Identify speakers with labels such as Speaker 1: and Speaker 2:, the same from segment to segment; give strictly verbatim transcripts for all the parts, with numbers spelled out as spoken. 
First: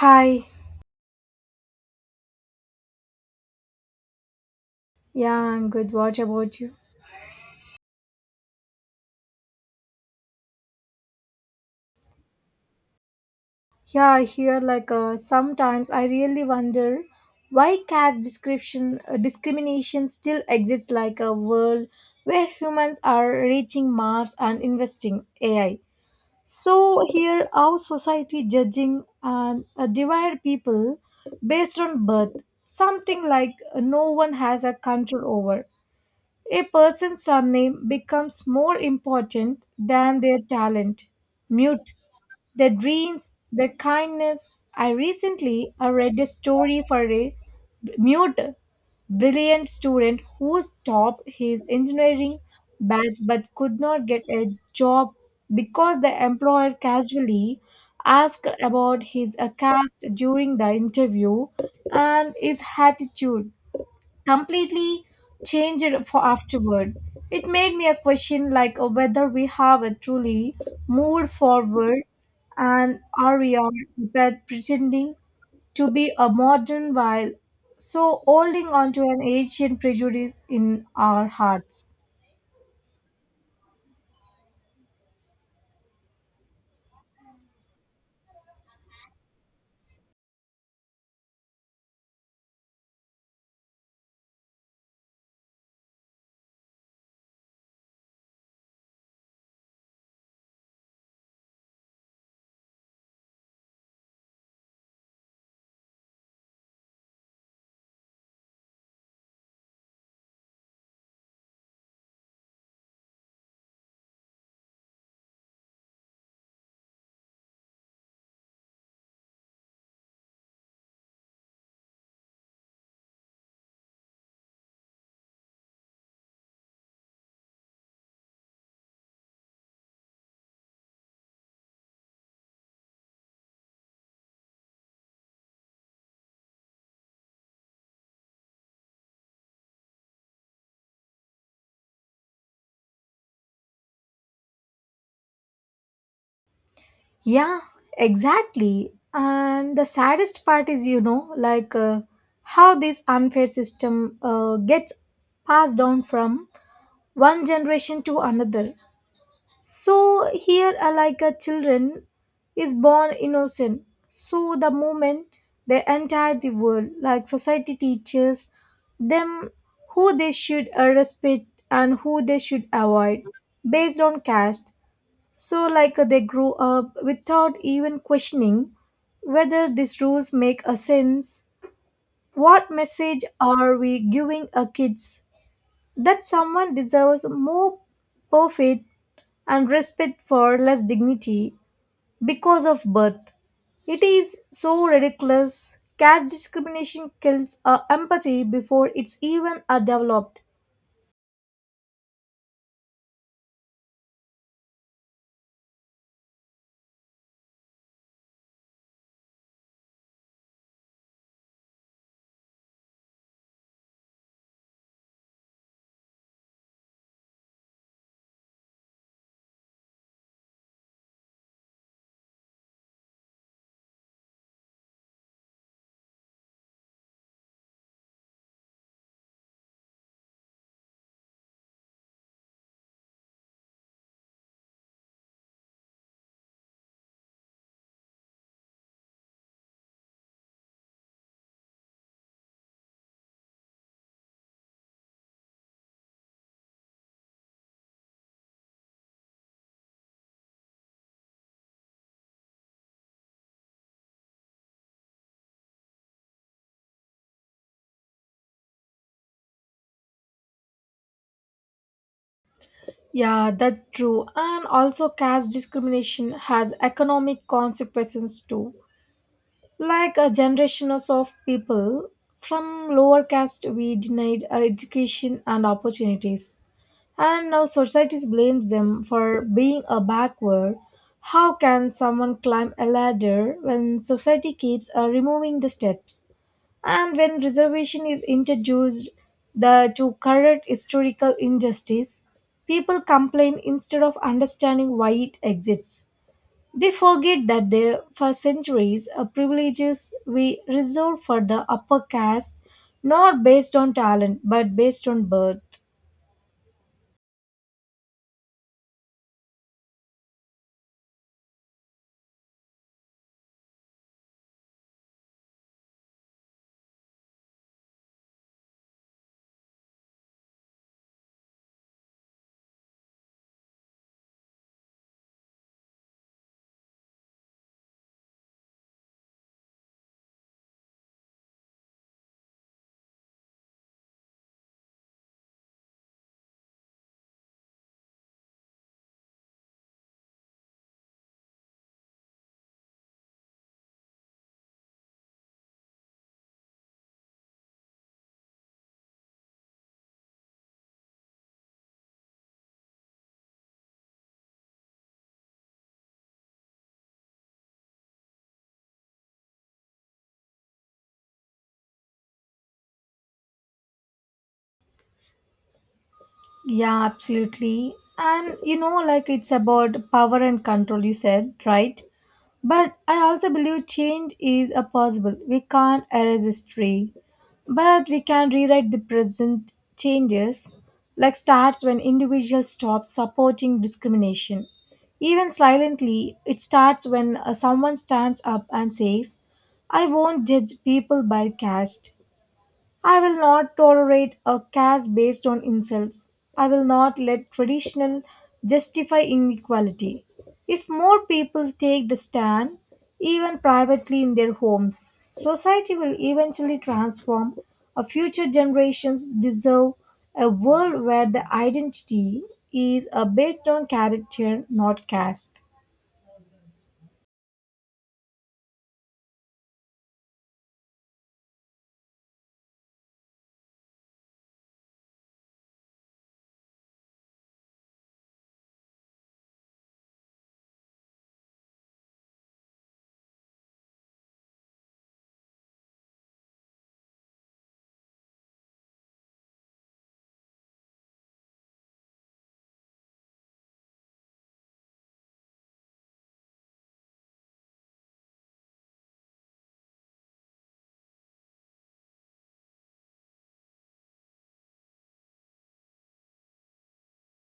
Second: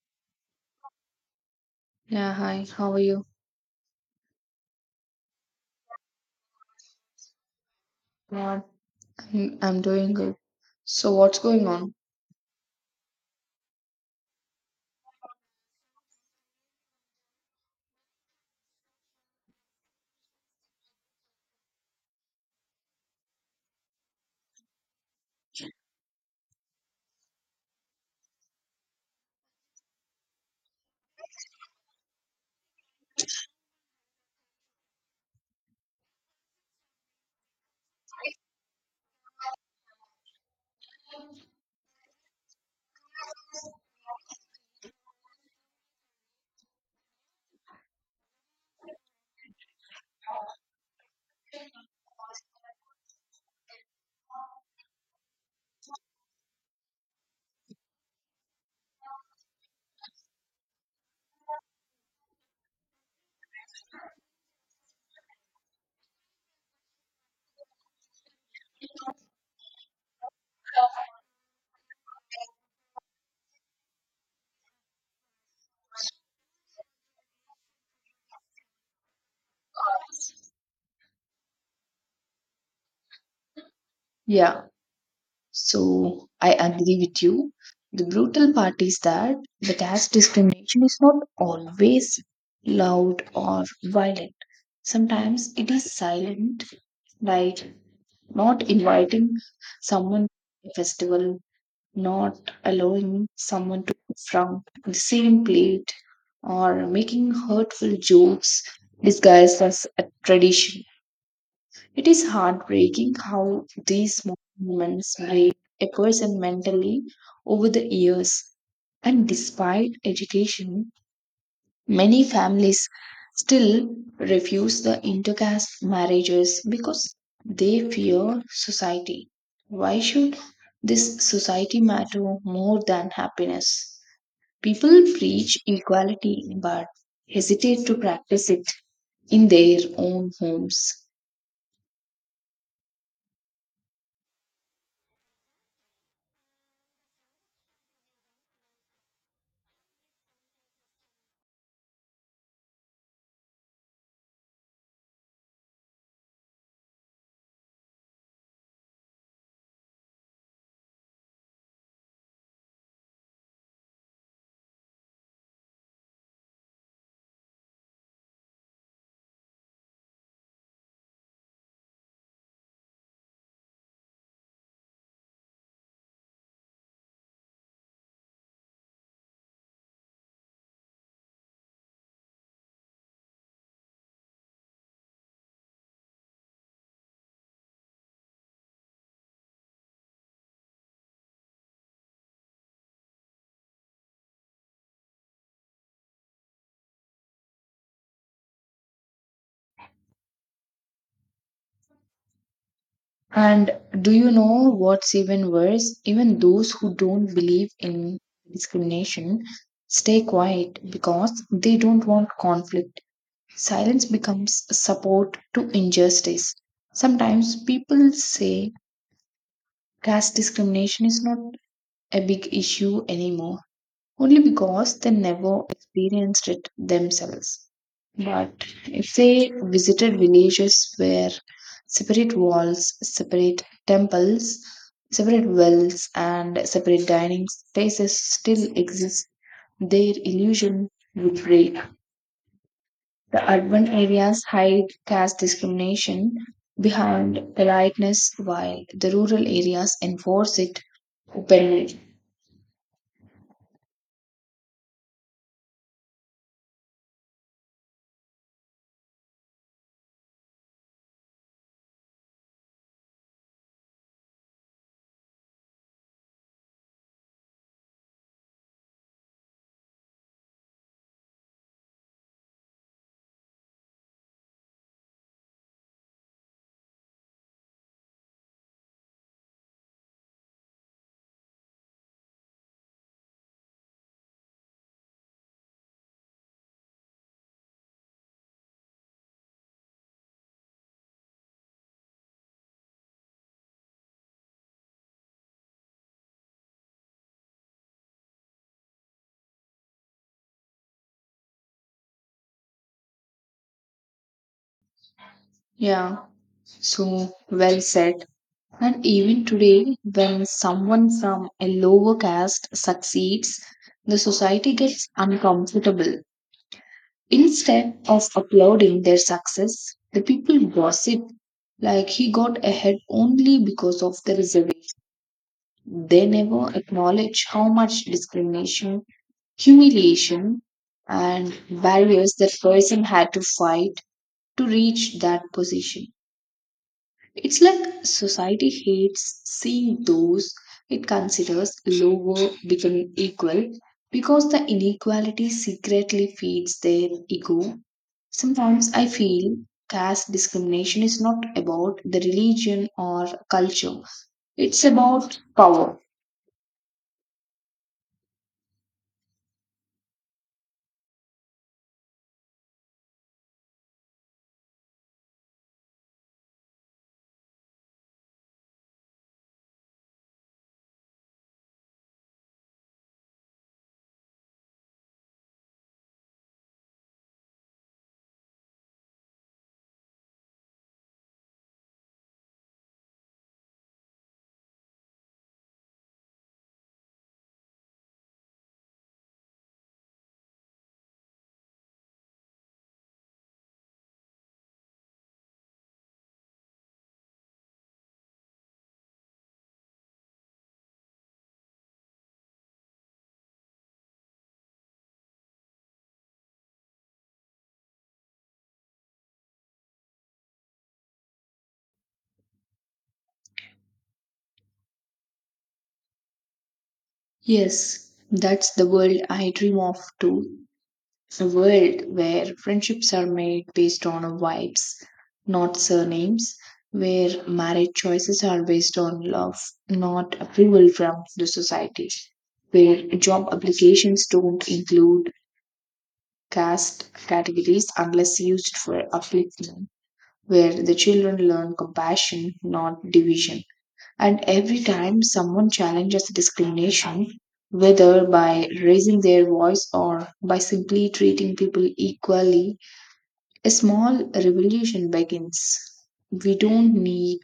Speaker 1: Hi.
Speaker 2: Yeah, hi, how are you?
Speaker 1: Yeah, I'm good. What about you?
Speaker 2: Yeah. I'm, I'm doing good. So, what's going on?
Speaker 1: Yeah, I hear like uh, sometimes I really wonder why caste description uh, discrimination still exists like a world where humans are reaching Mars and investing A I. So here our society judging and uh, divide people based on birth, something like uh, no one has a control over. A person's surname becomes more important than their talent mute the dreams, the kindness. I recently I read a story for a mute, brilliant student who topped his engineering batch but could not get a job because the employer casually asked about his uh, caste during the interview and his attitude completely changed for afterward. It made me a question like uh, whether we have a truly moved forward and are we all but pretending to be a modern while so holding on to an ancient prejudice in our hearts.
Speaker 2: Yeah, so I agree with you. The brutal part is that the caste discrimination is not always loud or violent. Sometimes it is silent, like not inviting someone to a festival, not allowing someone to eat from the same plate, or making hurtful jokes disguised as a tradition. It is heartbreaking how these small moments break a person mentally over the years. And despite education, many families still refuse the intercaste marriages because they fear society. Why should this society matter more than happiness? People preach equality but hesitate to practice it in their own homes.
Speaker 1: Yeah, exactly. And the saddest part is, you know, like uh, how this unfair system uh, gets passed down from one generation to another. So here, are like a children, is born innocent. So the moment they enter the world, like society teaches them who they should uh, respect and who they should avoid based on caste. So like uh, they grow up without even questioning whether these rules make a sense. What message are we giving our kids that someone deserves more perfect and respect for less dignity because of birth. It is so ridiculous. Caste discrimination kills our empathy before it's even uh, developed.
Speaker 2: And do you know what's even worse? Even those who don't believe in discrimination stay quiet because they don't want conflict. Silence becomes support to injustice. Sometimes people say caste discrimination is not a big issue anymore only because they never experienced it themselves. But if they visited villages where separate walls, separate temples, separate wells, and separate dining spaces still exist, their illusion would break. The urban areas hide caste discrimination behind politeness, while the rural areas enforce it openly.
Speaker 1: Yeah, that's true. And also, caste discrimination has economic consequences too. Like a generation of people from lower caste, we denied uh, education and opportunities and now societies blame them for being a backward. How can someone climb a ladder when society keeps uh, removing the steps? And when reservation is introduced the, to correct historical injustice, people complain instead of understanding why it exists. They forget that there, for centuries, uh, privileges were reserved for the upper caste, not based on talent but based on birth.
Speaker 2: Yeah, so well said. And even today, when someone from a lower caste succeeds, the society gets uncomfortable. Instead of applauding their success, the people gossip like he got ahead only because of the reservation. They never acknowledge how much discrimination, humiliation, and barriers that person had to fight to reach that position. It's like society hates seeing those it considers lower becoming equal because the inequality secretly feeds their ego. Sometimes I feel caste discrimination is not about the religion or culture, it's about power.
Speaker 1: Yeah, absolutely. And you know, like it's about power and control, you said, right? But I also believe change is a possible. We can't erase history, but we can rewrite the present changes, like starts when individuals stop supporting discrimination. Even silently, it starts when uh, someone stands up and says, I won't judge people by caste. I will not tolerate a caste based on insults. I will not let traditional justify inequality. If more people take the stand, even privately in their homes, society will eventually transform. Our future generations deserve a world where the identity is uh, based on character, not caste.
Speaker 2: Yes, that's the world I dream of too. It's a world where friendships are made based on vibes, not surnames, where marriage choices are based on love, not approval from the society, where job applications don't include caste categories unless used for upliftment, where the children learn compassion, not division. And every time someone challenges discrimination, whether by raising their voice or by simply treating people equally, a small revolution begins. We don't need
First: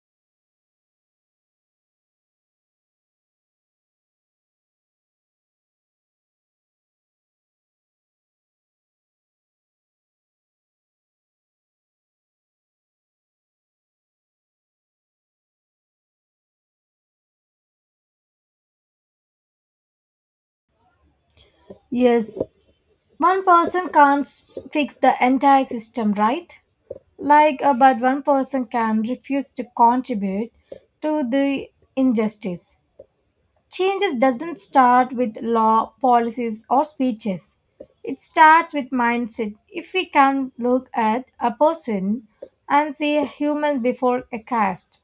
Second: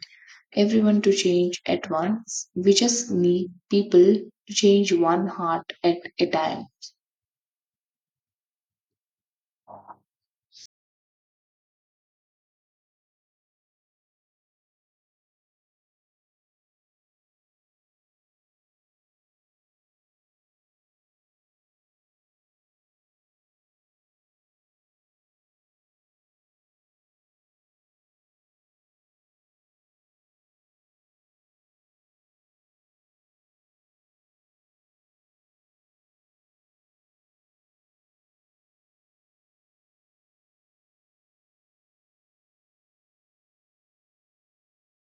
Speaker 2: everyone to change at once, we just need people to change one heart at a time.
Speaker 1: Yes, one person can't s- fix the entire system right like uh, but one person can refuse to contribute to the injustice changes doesn't start with law policies or speeches it starts with mindset if we can look at a person and see a human before a caste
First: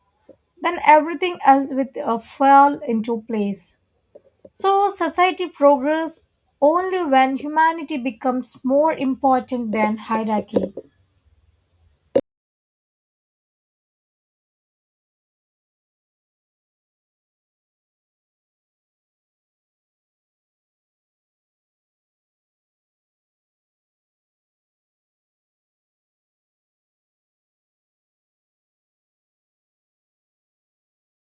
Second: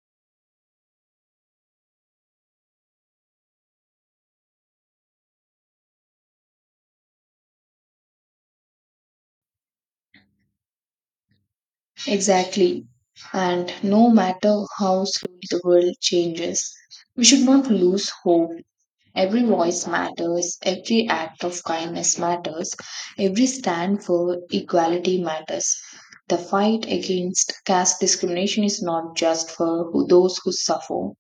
Speaker 1: then everything else will uh, fall into place so, society progress only when humanity becomes more important than hierarchy.
Speaker 2: Exactly. And no matter how slowly the world changes, we should not lose hope. Every voice matters, every act of kindness matters, every stand for equality matters. The fight against caste discrimination is not just for who, those who suffer,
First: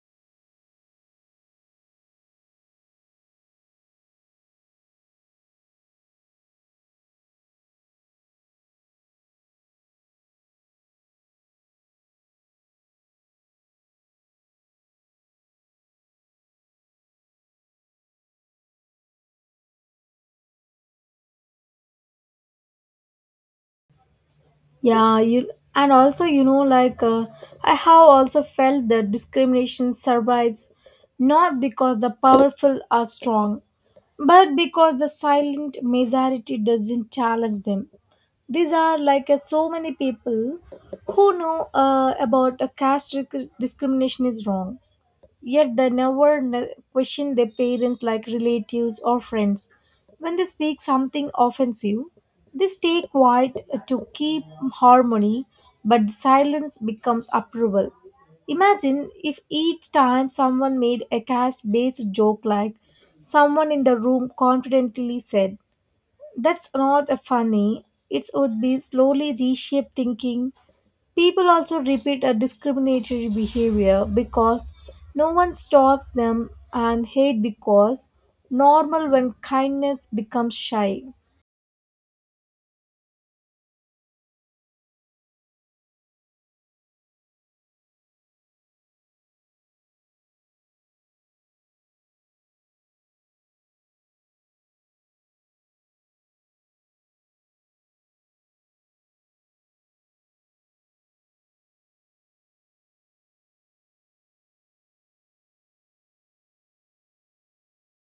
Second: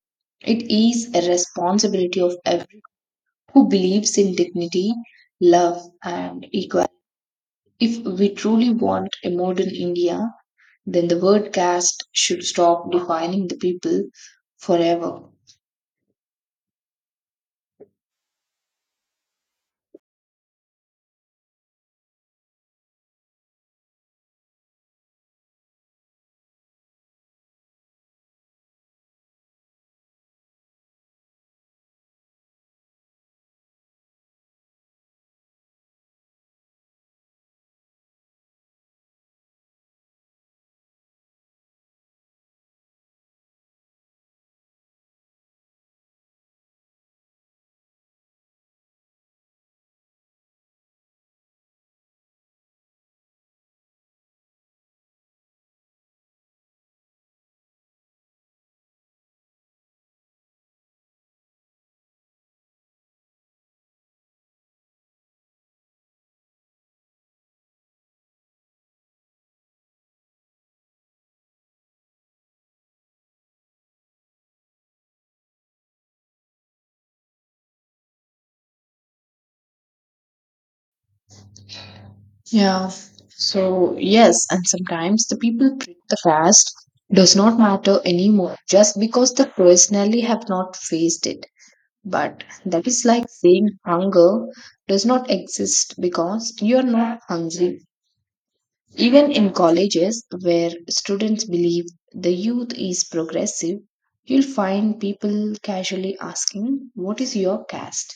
Speaker 2: it is a responsibility of everyone who believes in dignity, love, and equality. If we truly want a modern India, then the word caste should stop defining the people forever.
Speaker 1: Yeah, you and also you know like uh, I have also felt that discrimination survives not because the powerful are strong, but because the silent majority doesn't challenge them. These are like uh, so many people who know uh, about a caste disc- discrimination is wrong. Yet they never n- question their parents like relatives or friends. When they speak something offensive, they stay quiet to keep harmony, but silence becomes approval. Imagine if each time someone made a caste based joke, like someone in the room confidently said, That's not funny. It would be slowly reshape thinking. People also repeat a discriminatory behavior because no one stops them and hate because normal when kindness becomes shy.
Speaker 2: Yeah. So, yes, and sometimes the people treat the past does not matter anymore just because they personally have not faced it. But that is like saying hunger does not exist because you are not hungry. Even in colleges where students believe the youth is progressive, you'll find people casually asking, "What is your caste?"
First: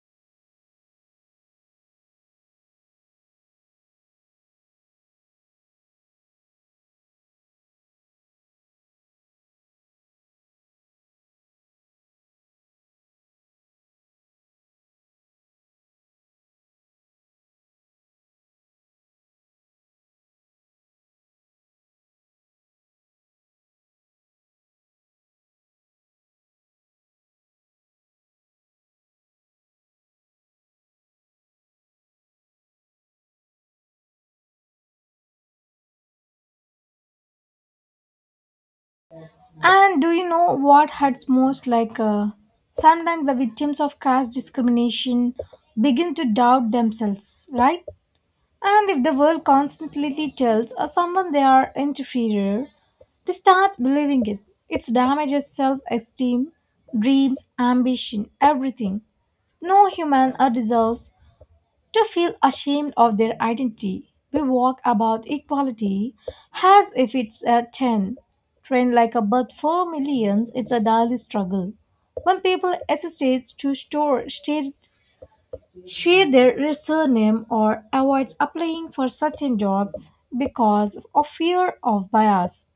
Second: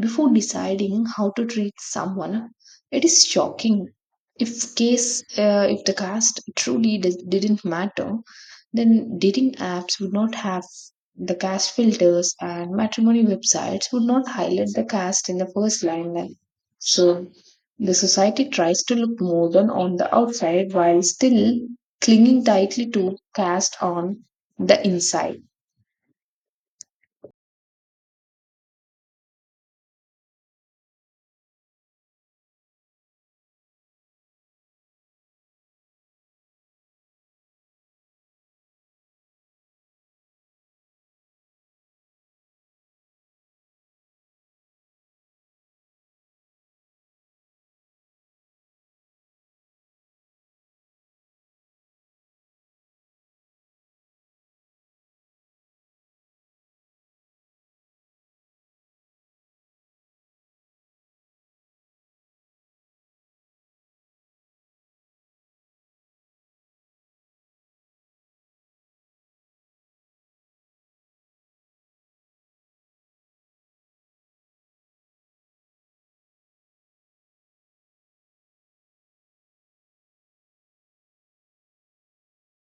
Speaker 2: before deciding how to treat someone. It is shocking. If case, uh, if the caste truly d- didn't matter, then dating apps would not have the caste filters and matrimony websites would not highlight the caste in the first line. Then. So the society tries to look modern on the outside while still clinging tightly to caste on the inside.
Speaker 1: And do you know what hurts most? Like uh, sometimes the victims of class discrimination begin to doubt themselves, right? And if the world constantly tells uh, someone they are inferior, they start believing it. It damages self esteem, dreams, ambition, everything. No human uh, deserves to feel ashamed of their identity. We walk about equality as if it's a ten. Trained like a bird for millions, it's a daily struggle. When people hesitate to store, state, share their surname or avoids applying for certain jobs because of fear of bias,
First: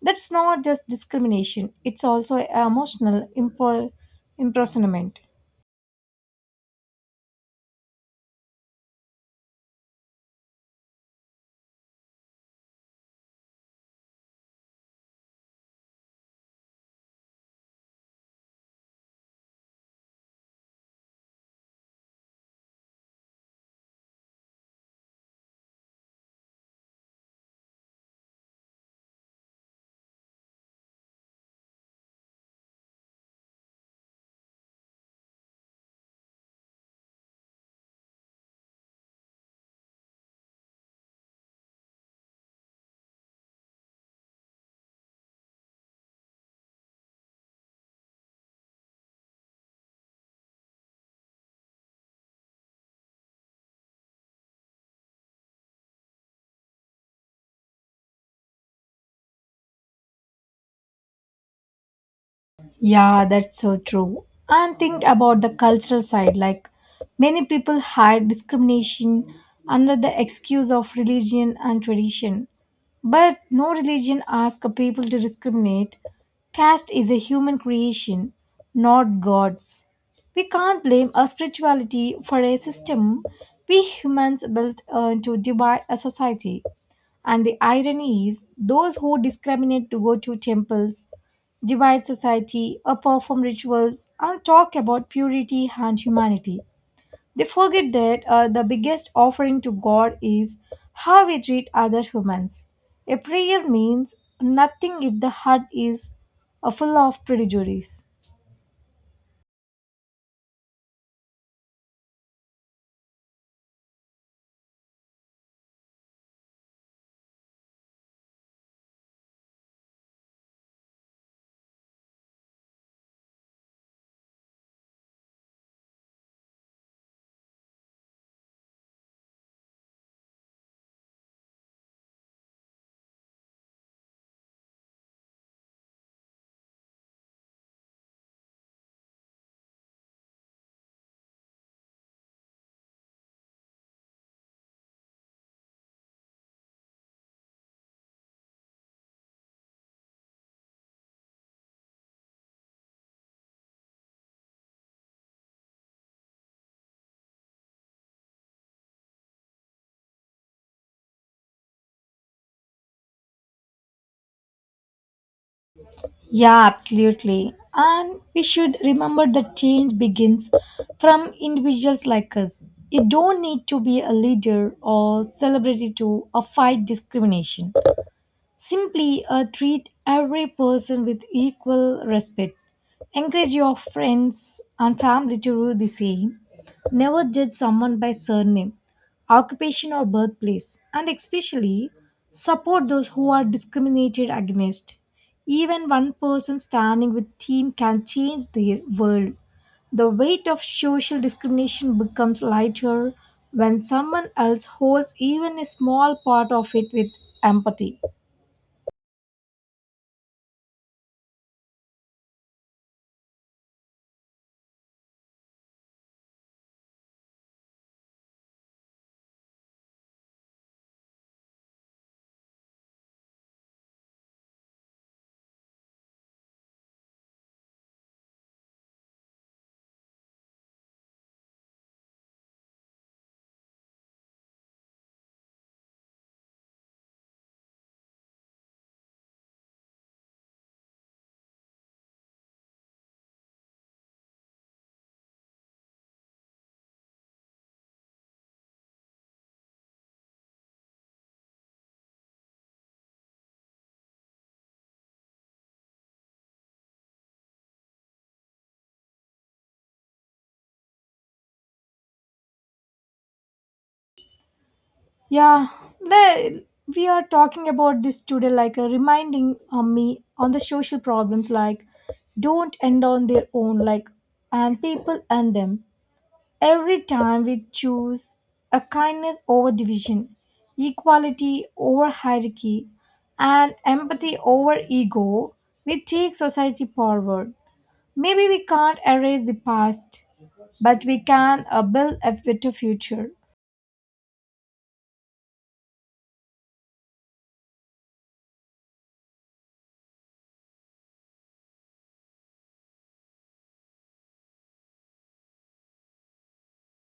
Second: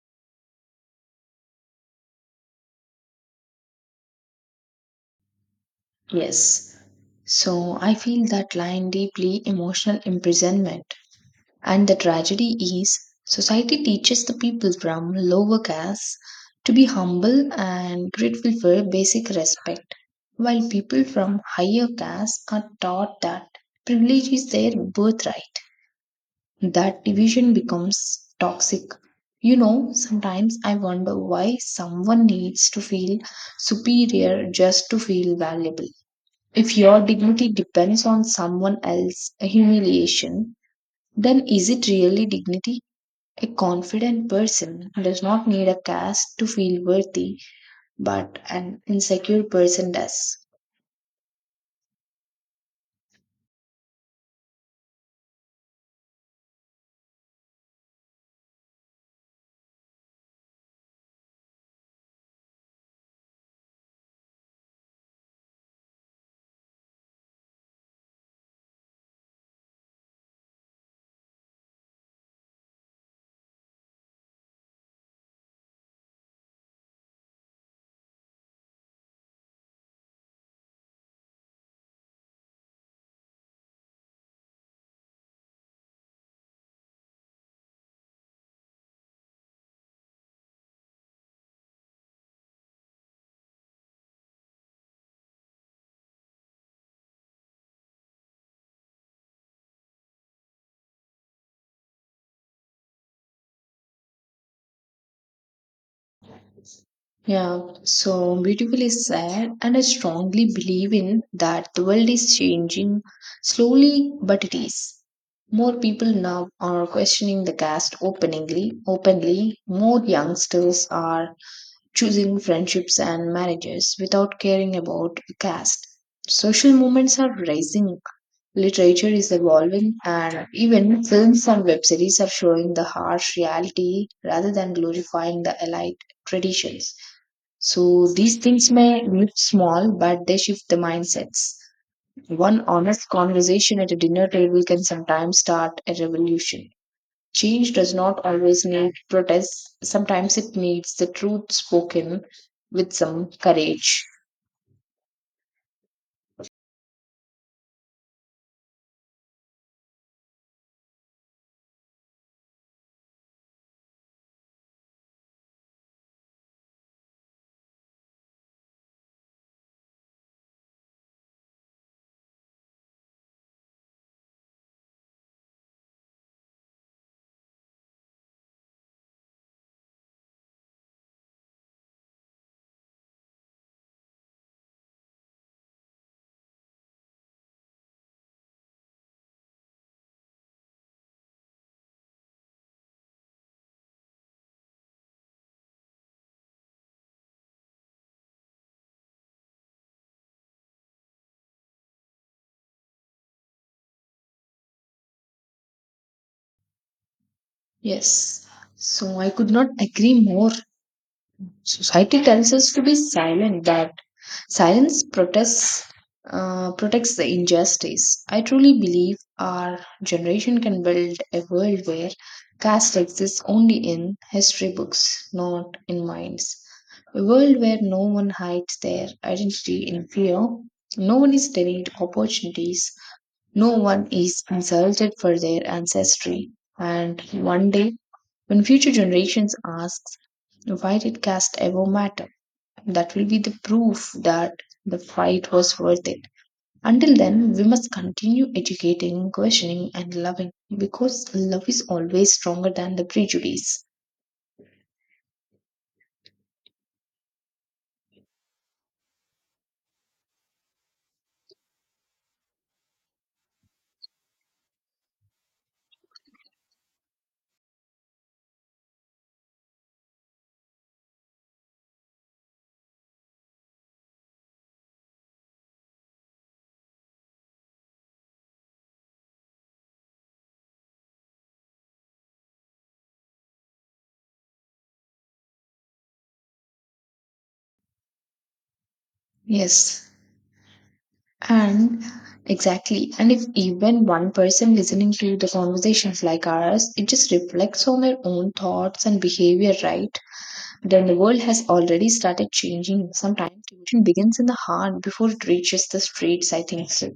Speaker 1: that's not just discrimination, it's also emotional impor- imprisonment.
Speaker 2: Yes. So I feel that line deeply, emotional imprisonment. And the tragedy is society teaches the people from lower castes to be humble and grateful for basic respect, while people from higher castes are taught that privilege is their birthright. That division becomes toxic. You know, sometimes I wonder why someone needs to feel superior just to feel valuable. If your dignity depends on someone else's humiliation, then is it really dignity? A confident person does not need a caste to feel worthy, but an insecure person does.
Speaker 1: Yeah, that's so true. And think about the cultural side. Like many people hide discrimination under the excuse of religion and tradition. But no religion asks a people to discriminate. Caste is a human creation, not God's. We can't blame a spirituality for a system we humans built uh, to divide a society. And the irony is, those who discriminate to go to temples, divide society, or perform rituals, and talk about purity and humanity. They forget that uh, the biggest offering to God is how we treat other humans. A prayer means nothing if the heart is uh, full of
Speaker 2: Yeah,
Speaker 1: prejudice.
Speaker 2: so beautifully said, and I strongly believe in that the world is changing slowly, but it is. More people now are questioning the caste openly, openly. More youngsters are choosing friendships and marriages without caring about caste. Social movements are rising, literature is evolving, and even films and web series are showing the harsh reality rather than glorifying the allied traditions. So these things may look small, but they shift the mindsets. One honest conversation at a dinner table can sometimes start a revolution. Change does not always need protests, sometimes it needs the truth spoken with some courage.
Speaker 1: Yeah, absolutely. And we should remember that change begins from individuals like us. You don't need to be a leader or celebrity to uh, fight discrimination. Simply uh, treat every person with equal respect. Encourage your friends and family to do the same. Never judge someone by surname, occupation, or birthplace. And especially support those who are discriminated against. Even one person standing with team can change the world. The weight of social discrimination becomes lighter when someone else holds even a small part of it with empathy.
Speaker 2: Yes. So I could not agree more. Society tells us to be silent, that silence protests, uh, protects the injustice. I truly believe our generation can build a world where caste exists only in history books, not in minds. A world where no one hides their identity in fear, no one is denied opportunities, no one is insulted for their ancestry. And one day, when future generations ask, why did caste ever matter? That will be the proof that the fight was worth it. Until then, we must continue educating, questioning, and loving because love is always stronger than the prejudice.
Speaker 1: Yeah, le- we are talking about this today, like uh, reminding uh, me on the social problems, like don't end on their own, like and people end them. Every time we choose a kindness over division, equality over hierarchy, and empathy over ego, we take society forward. Maybe we can't erase the
Speaker 2: Yes,
Speaker 1: past, but we can uh,
Speaker 2: and
Speaker 1: build a better
Speaker 2: exactly.
Speaker 1: future.
Speaker 2: And if even one person listening to the conversations like ours, it just reflects on their own thoughts and behavior, right? Then the world has already started changing. Sometimes tuition begins in the heart before it reaches the streets, I think so.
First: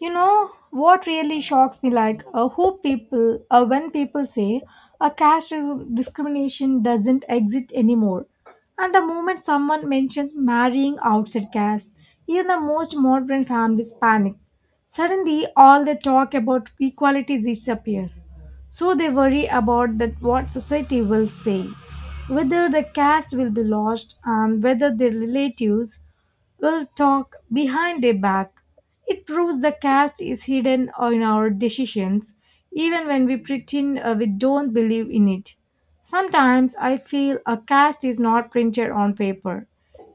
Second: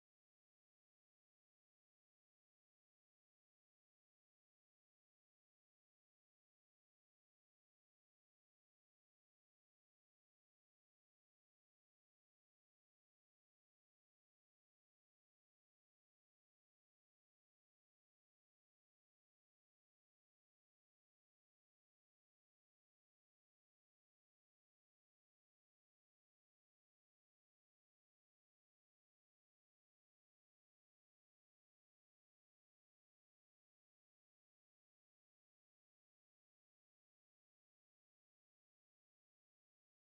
Speaker 1: You know what really shocks me like uh, who people uh, when people say a caste dis- discrimination doesn't exist anymore and the moment someone mentions marrying outside caste even the most modern families panic suddenly all the talk about equality disappears so they worry about that what society will say whether the caste will be lost and whether their relatives will talk behind their back. It proves the caste is hidden in our decisions, even when we pretend uh, we don't believe in it. Sometimes I feel a caste is not printed on paper.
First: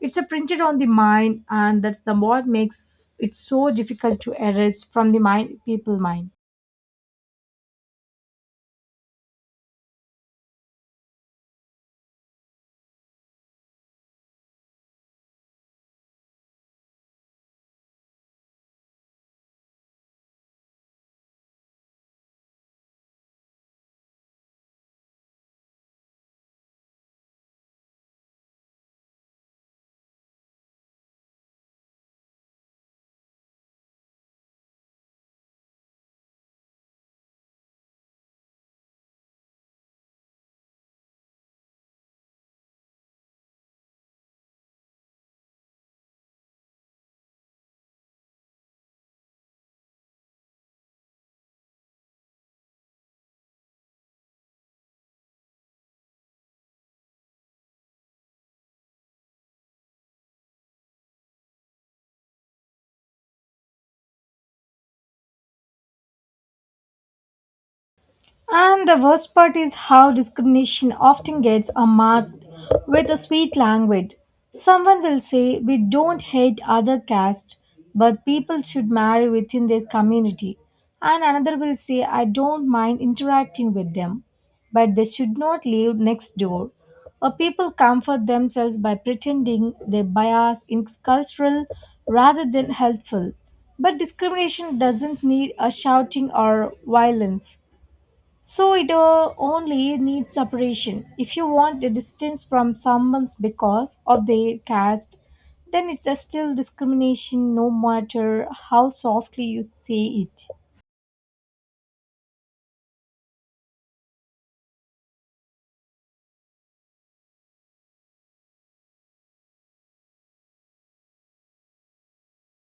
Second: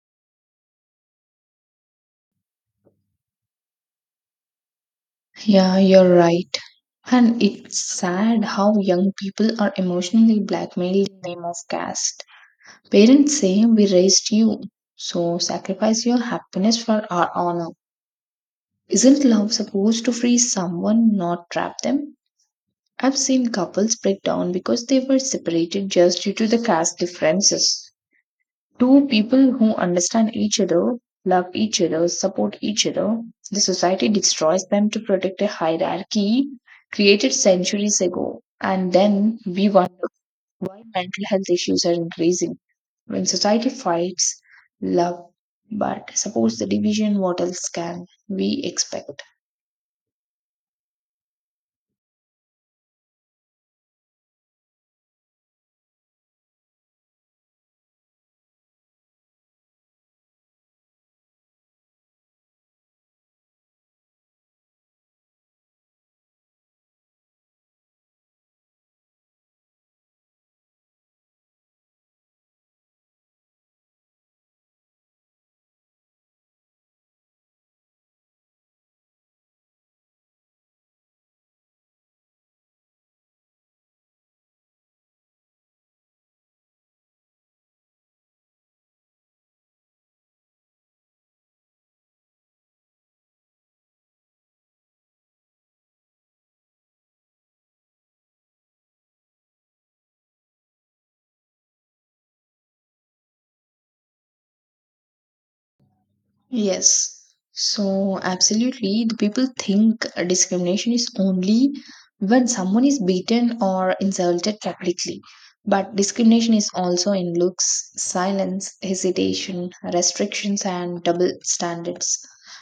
Speaker 1: It's a printed on the mind, and that's the what makes it so difficult to erase from the mind
Speaker 2: Yeah,
Speaker 1: people
Speaker 2: you're
Speaker 1: mind.
Speaker 2: right. And it's sad how young people are emotionally blackmailed in the name of caste. Parents say, "We raised you, so sacrifice your happiness for our honor." Isn't love supposed to free someone, not trap them? I've seen couples break down because they were separated just due to the caste differences. Two people who understand each other, love each other, support each other, the society destroys them to protect a hierarchy created centuries ago. And then we wonder why mental health issues are increasing. When society fights love but supports the division, what else can we expect?
Speaker 1: And the worst part is how discrimination often gets uh, masked with a sweet language. Someone will say, We don't hate other caste, but people should marry within their community. And another will say, I don't mind interacting with them, but they should not live next door. Or people comfort themselves by pretending their bias is cultural rather than helpful. But discrimination doesn't need a shouting or violence. So it uh, only needs separation. If you want a distance from someone's because of their caste, then it's a still
Speaker 2: Yes.
Speaker 1: discrimination no
Speaker 2: So,
Speaker 1: matter how
Speaker 2: absolutely, the
Speaker 1: softly
Speaker 2: people
Speaker 1: you say
Speaker 2: think
Speaker 1: it.
Speaker 2: discrimination is only when someone is beaten or insulted publicly. But discrimination is also in looks, silence, hesitation, restrictions, and double standards.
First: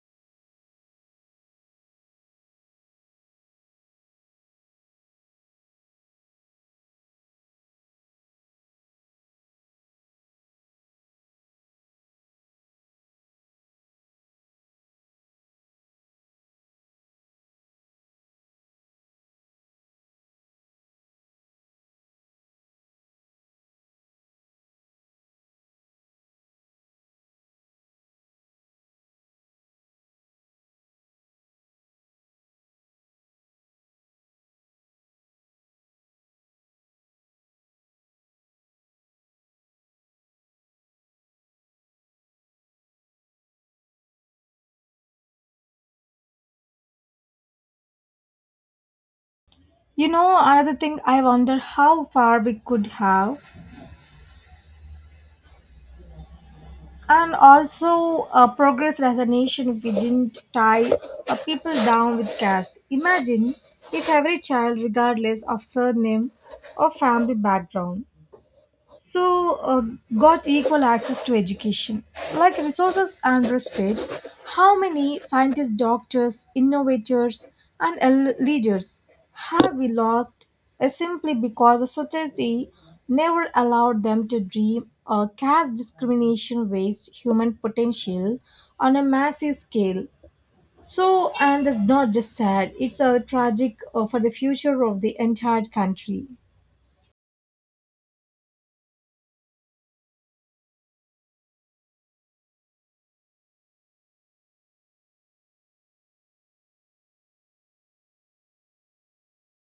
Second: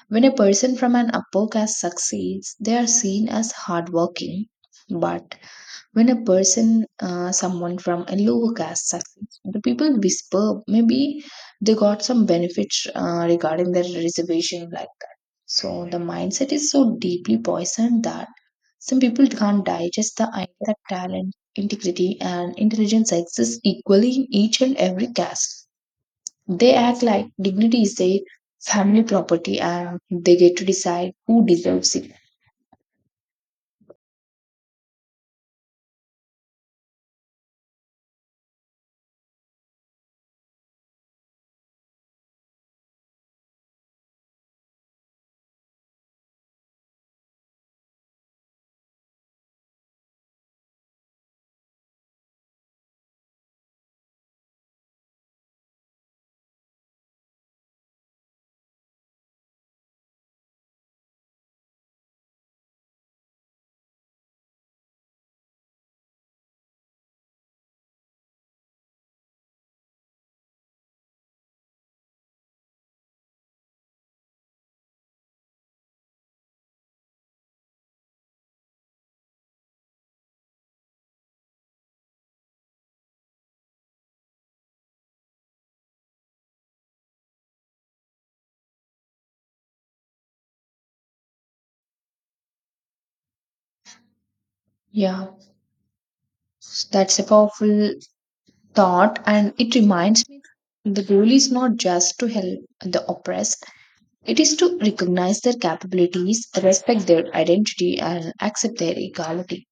Speaker 2: When a person from an upper caste succeeds, they are seen as hardworking. But when a person, uh, someone from a lower caste succeeds, the people whisper maybe they got some benefits uh, regarding their reservation like that. So the mindset is so deeply poisoned that some people can't digest the idea that talent, integrity, and intelligence exist equally in each and every caste. They act like dignity is their family property and they get to decide who deserves it.
Speaker 1: You know, another thing I wonder how far we could have and also uh, progress as a nation if we didn't tie uh, people down with caste. Imagine if every child, regardless of surname or family background, so uh, got equal access to education like resources and respect how many scientists doctors innovators and el- leaders have we lost uh, simply because the society never allowed them to dream or caste discrimination wastes human potential on a massive scale so and that's not just sad it's a tragic uh, for the future of the
Speaker 2: Yeah,
Speaker 1: entire country.
Speaker 2: that's a powerful thought, and it reminds me the goal is not just to help the oppressed, it is to recognize their capabilities, respect their identity, and accept their equality.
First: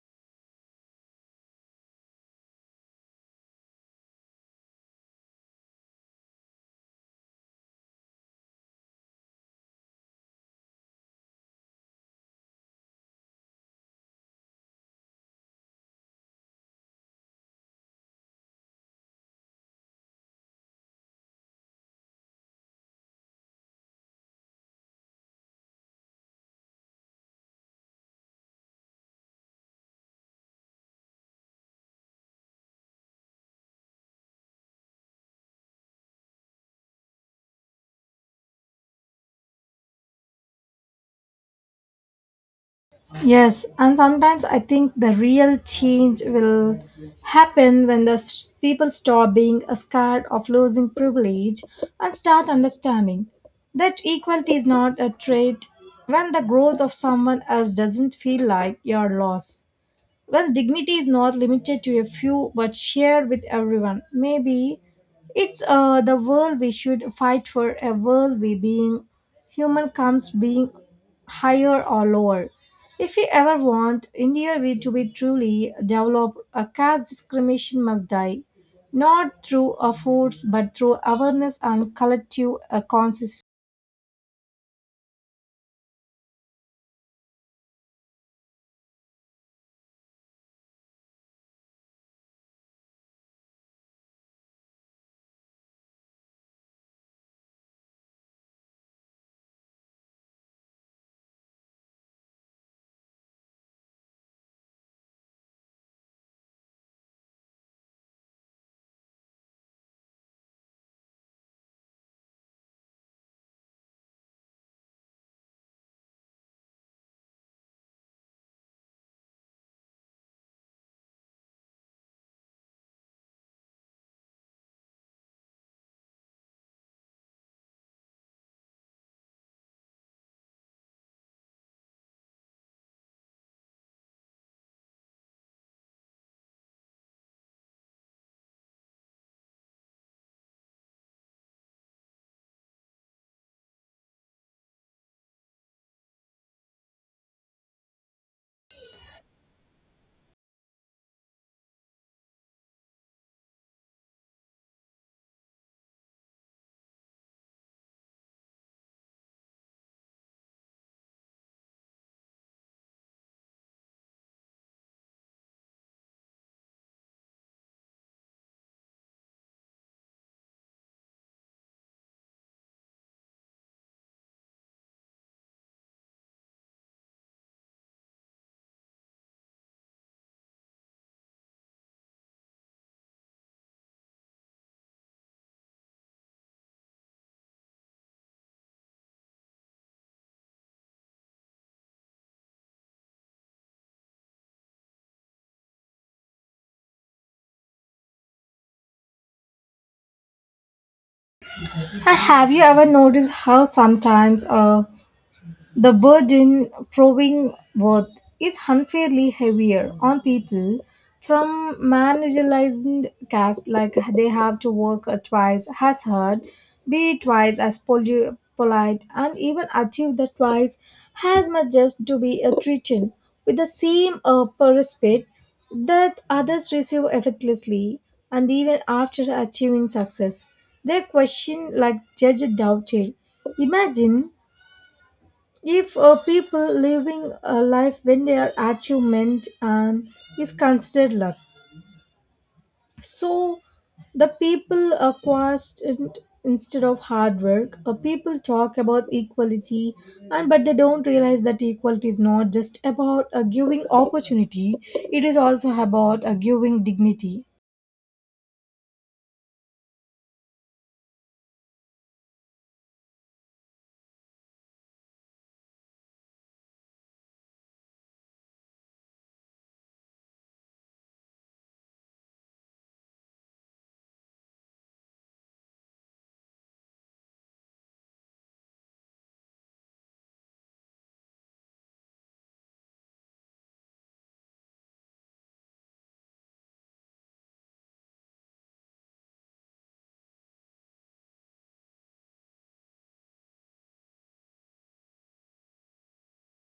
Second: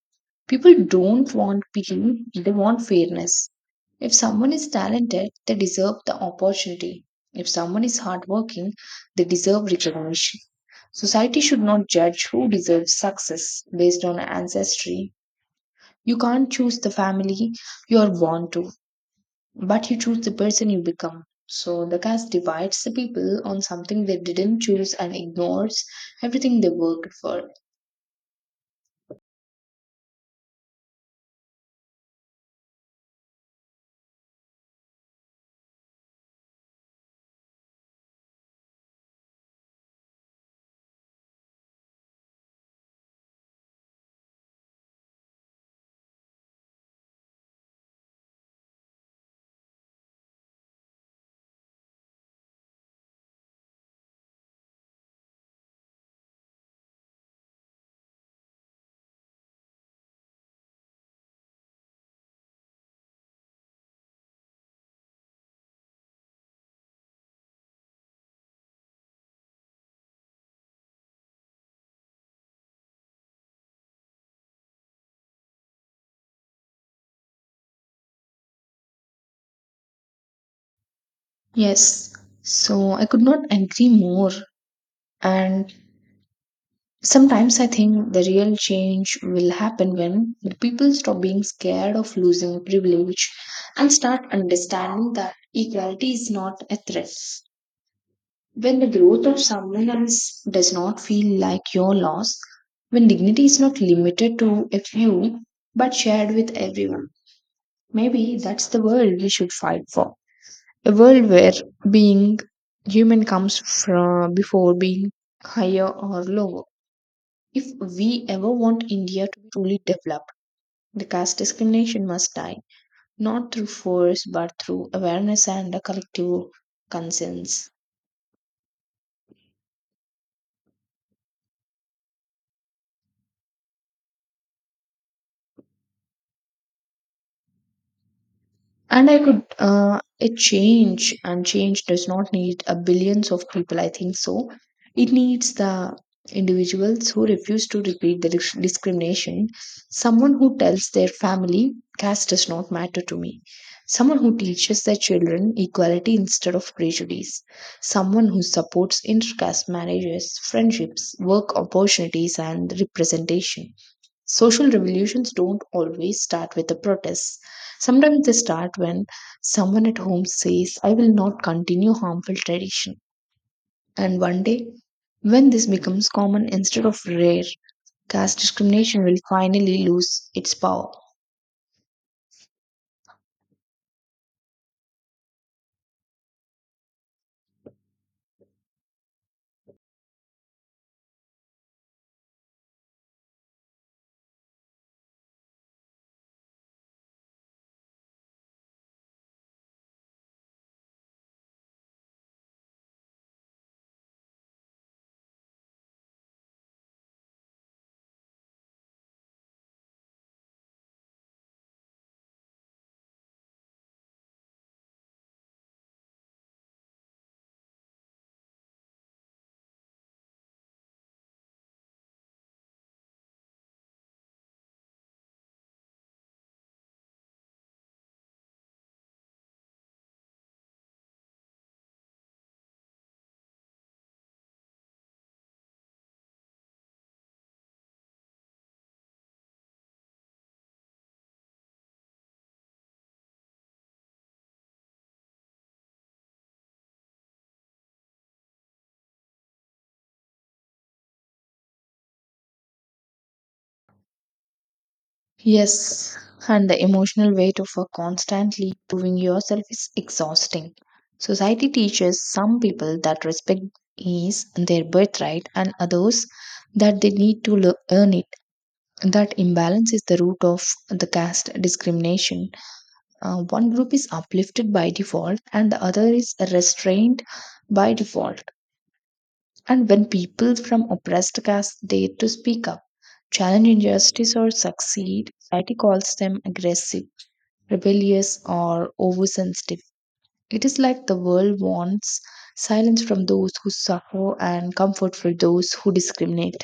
Speaker 2: People don't want pity, they want fairness. If someone is talented, they deserve the opportunity. If someone is hardworking, they deserve recognition. Society should not judge who deserves success based on ancestry. You can't choose the family you are born to, but you choose the person you become. So the caste divides the people on something they didn't choose and ignores everything they worked for.
Speaker 1: Yes, and sometimes I think the real change will happen when the s- people stop being scared of losing privilege and start understanding that equality is not a trait when the growth of someone else doesn't feel like your loss when dignity is not limited to a few but shared with everyone. Maybe it's uh, the world we should fight for, a world we being human comes being higher or lower. If we ever want India we- to be truly developed, a caste discrimination must die, not through a force but through awareness and
Speaker 2: Yes,
Speaker 1: collective uh,
Speaker 2: so I could
Speaker 1: consciousness.
Speaker 2: not agree more. And sometimes I think the real change will happen when the people stop being scared of losing privilege and start understanding that equality is not a threat. When the growth of someone else does not feel like your loss, when dignity is not limited to a few but shared with everyone, maybe that's the world we should fight for. A world where being human comes from before being higher or lower. If we ever want India to be truly develop, the caste discrimination must die, not through force but through awareness and a collective conscience. And I could uh, a change, and change does not need a billions of people, I think so. It needs the individuals who refuse to repeat the dis- discrimination. Someone who tells their family caste does not matter to me, someone who teaches their children equality instead of prejudice, someone who supports intercaste marriages, friendships, work opportunities, and representation. Social revolutions don't always start with the protests. Sometimes they start when someone at home says, "I will not continue harmful tradition." And one day, when this becomes common instead of rare, caste discrimination will finally lose its power.
Speaker 1: Ha- Have you ever noticed how sometimes uh, the burden proving worth is unfairly heavier on people from marginalized caste like they have to work twice as hard, be twice as poli- polite and even achieve the twice as much just to be a treated with the same uh, respect that others receive effortlessly and even after achieving success. They question like judge doubted. Imagine if uh, people living a life when their achievement and is considered luck, so the people are constant instead of hard work. Uh, people talk about equality, and but they don't realize that equality is not just about uh, giving opportunity; it is also
Speaker 2: Yes,
Speaker 1: about uh,
Speaker 2: and the
Speaker 1: giving
Speaker 2: emotional
Speaker 1: dignity.
Speaker 2: weight of a constantly proving yourself is exhausting. Society teaches some people that respect is their birthright and others that they need to lear- earn it. That imbalance is the root of the caste discrimination. Uh, one group is uplifted by default and the other is restrained by default. And when people from oppressed castes dare to speak up, challenge injustice, or succeed, society calls them aggressive, rebellious, or oversensitive. It is like the world wants silence from those who suffer and comfort for those who discriminate.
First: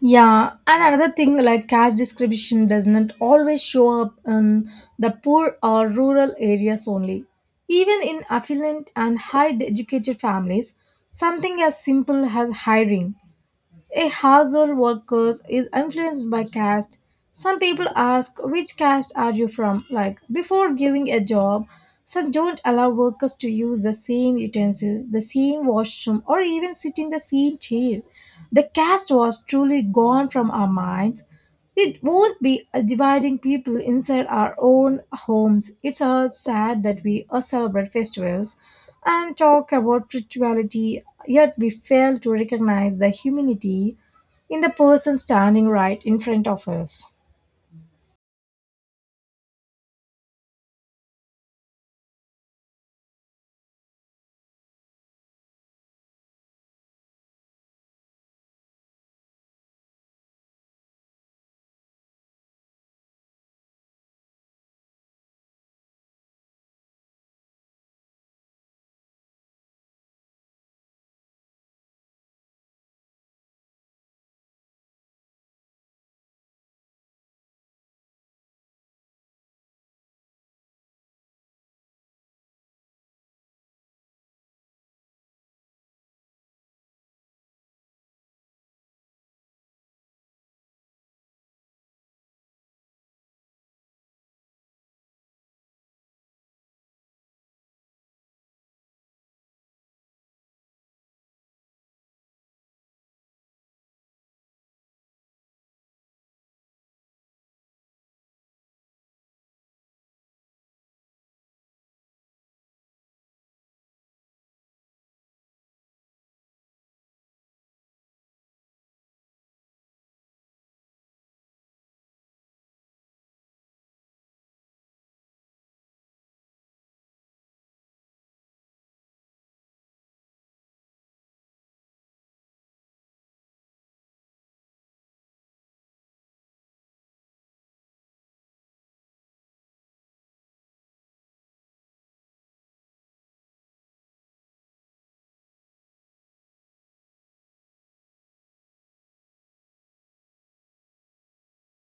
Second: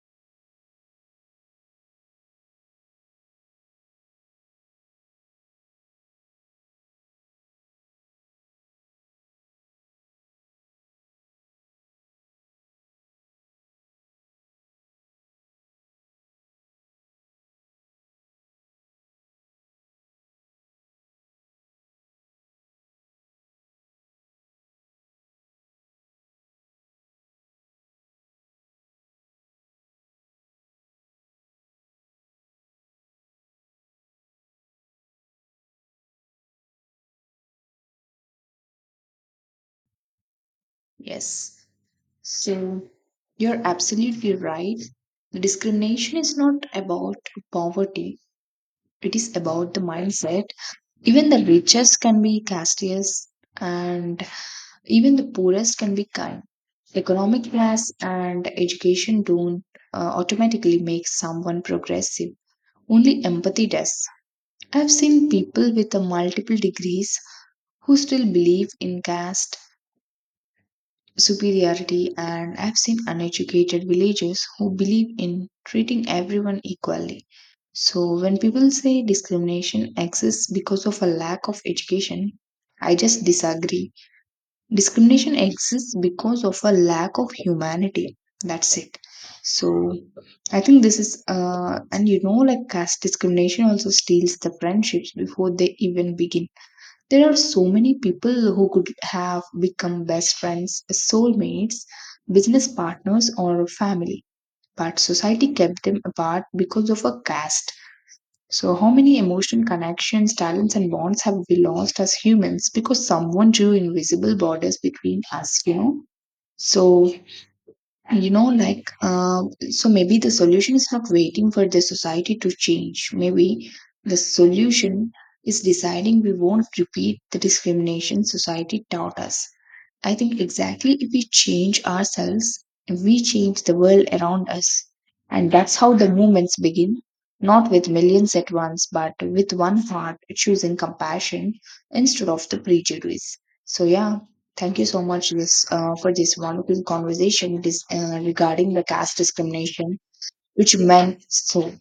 Speaker 1: Yeah, and another thing like caste discrimination does not always show up in the poor or rural areas only. Even in affluent and high educated families, something as simple as hiring a household worker is influenced by caste. Some people ask, Which caste are you from? Like, before giving a job, some don't allow workers to use the same utensils, the same washroom, or even sit in the same chair. The caste was truly gone from our minds. It won't be dividing people inside our own homes. It's all sad that we uh, celebrate festivals and talk about spirituality, yet
Speaker 2: Yes.
Speaker 1: we fail to
Speaker 2: So
Speaker 1: recognize the
Speaker 2: you're
Speaker 1: humanity
Speaker 2: absolutely
Speaker 1: in the
Speaker 2: right.
Speaker 1: person
Speaker 2: The
Speaker 1: standing right in
Speaker 2: discrimination is
Speaker 1: front of
Speaker 2: not
Speaker 1: us.
Speaker 2: about poverty, it is about the mindset. Even the richest can be castious, and even the poorest can be kind. Economic class and education don't uh, automatically make someone progressive. Only empathy does. I've seen people with a multiple degrees who still believe in caste superiority, and I've seen uneducated villagers who believe in treating everyone equally. So, when people say discrimination exists because of a lack of education, I just disagree. Discrimination exists because of a lack of humanity. That's it. So I think this is uh, and you know like caste discrimination also steals the friendships before they even begin. There are so many people who could have become best friends, soulmates, business partners, or family, but society kept them apart because of a caste. So, how many emotion connections, talents, and bonds have we lost as humans because someone drew invisible borders between us, you know? So, you know, like, uh, so maybe the solution is not waiting for the society to change. Maybe the solution is deciding we won't repeat the discrimination society taught us. I think exactly if we change ourselves, we change the world around us. And that's how the movements begin, not with millions at once, but with one heart choosing compassion instead of the prejudice. So, yeah, thank you so much this, uh, for this wonderful conversation this, uh, regarding the caste discrimination, which meant so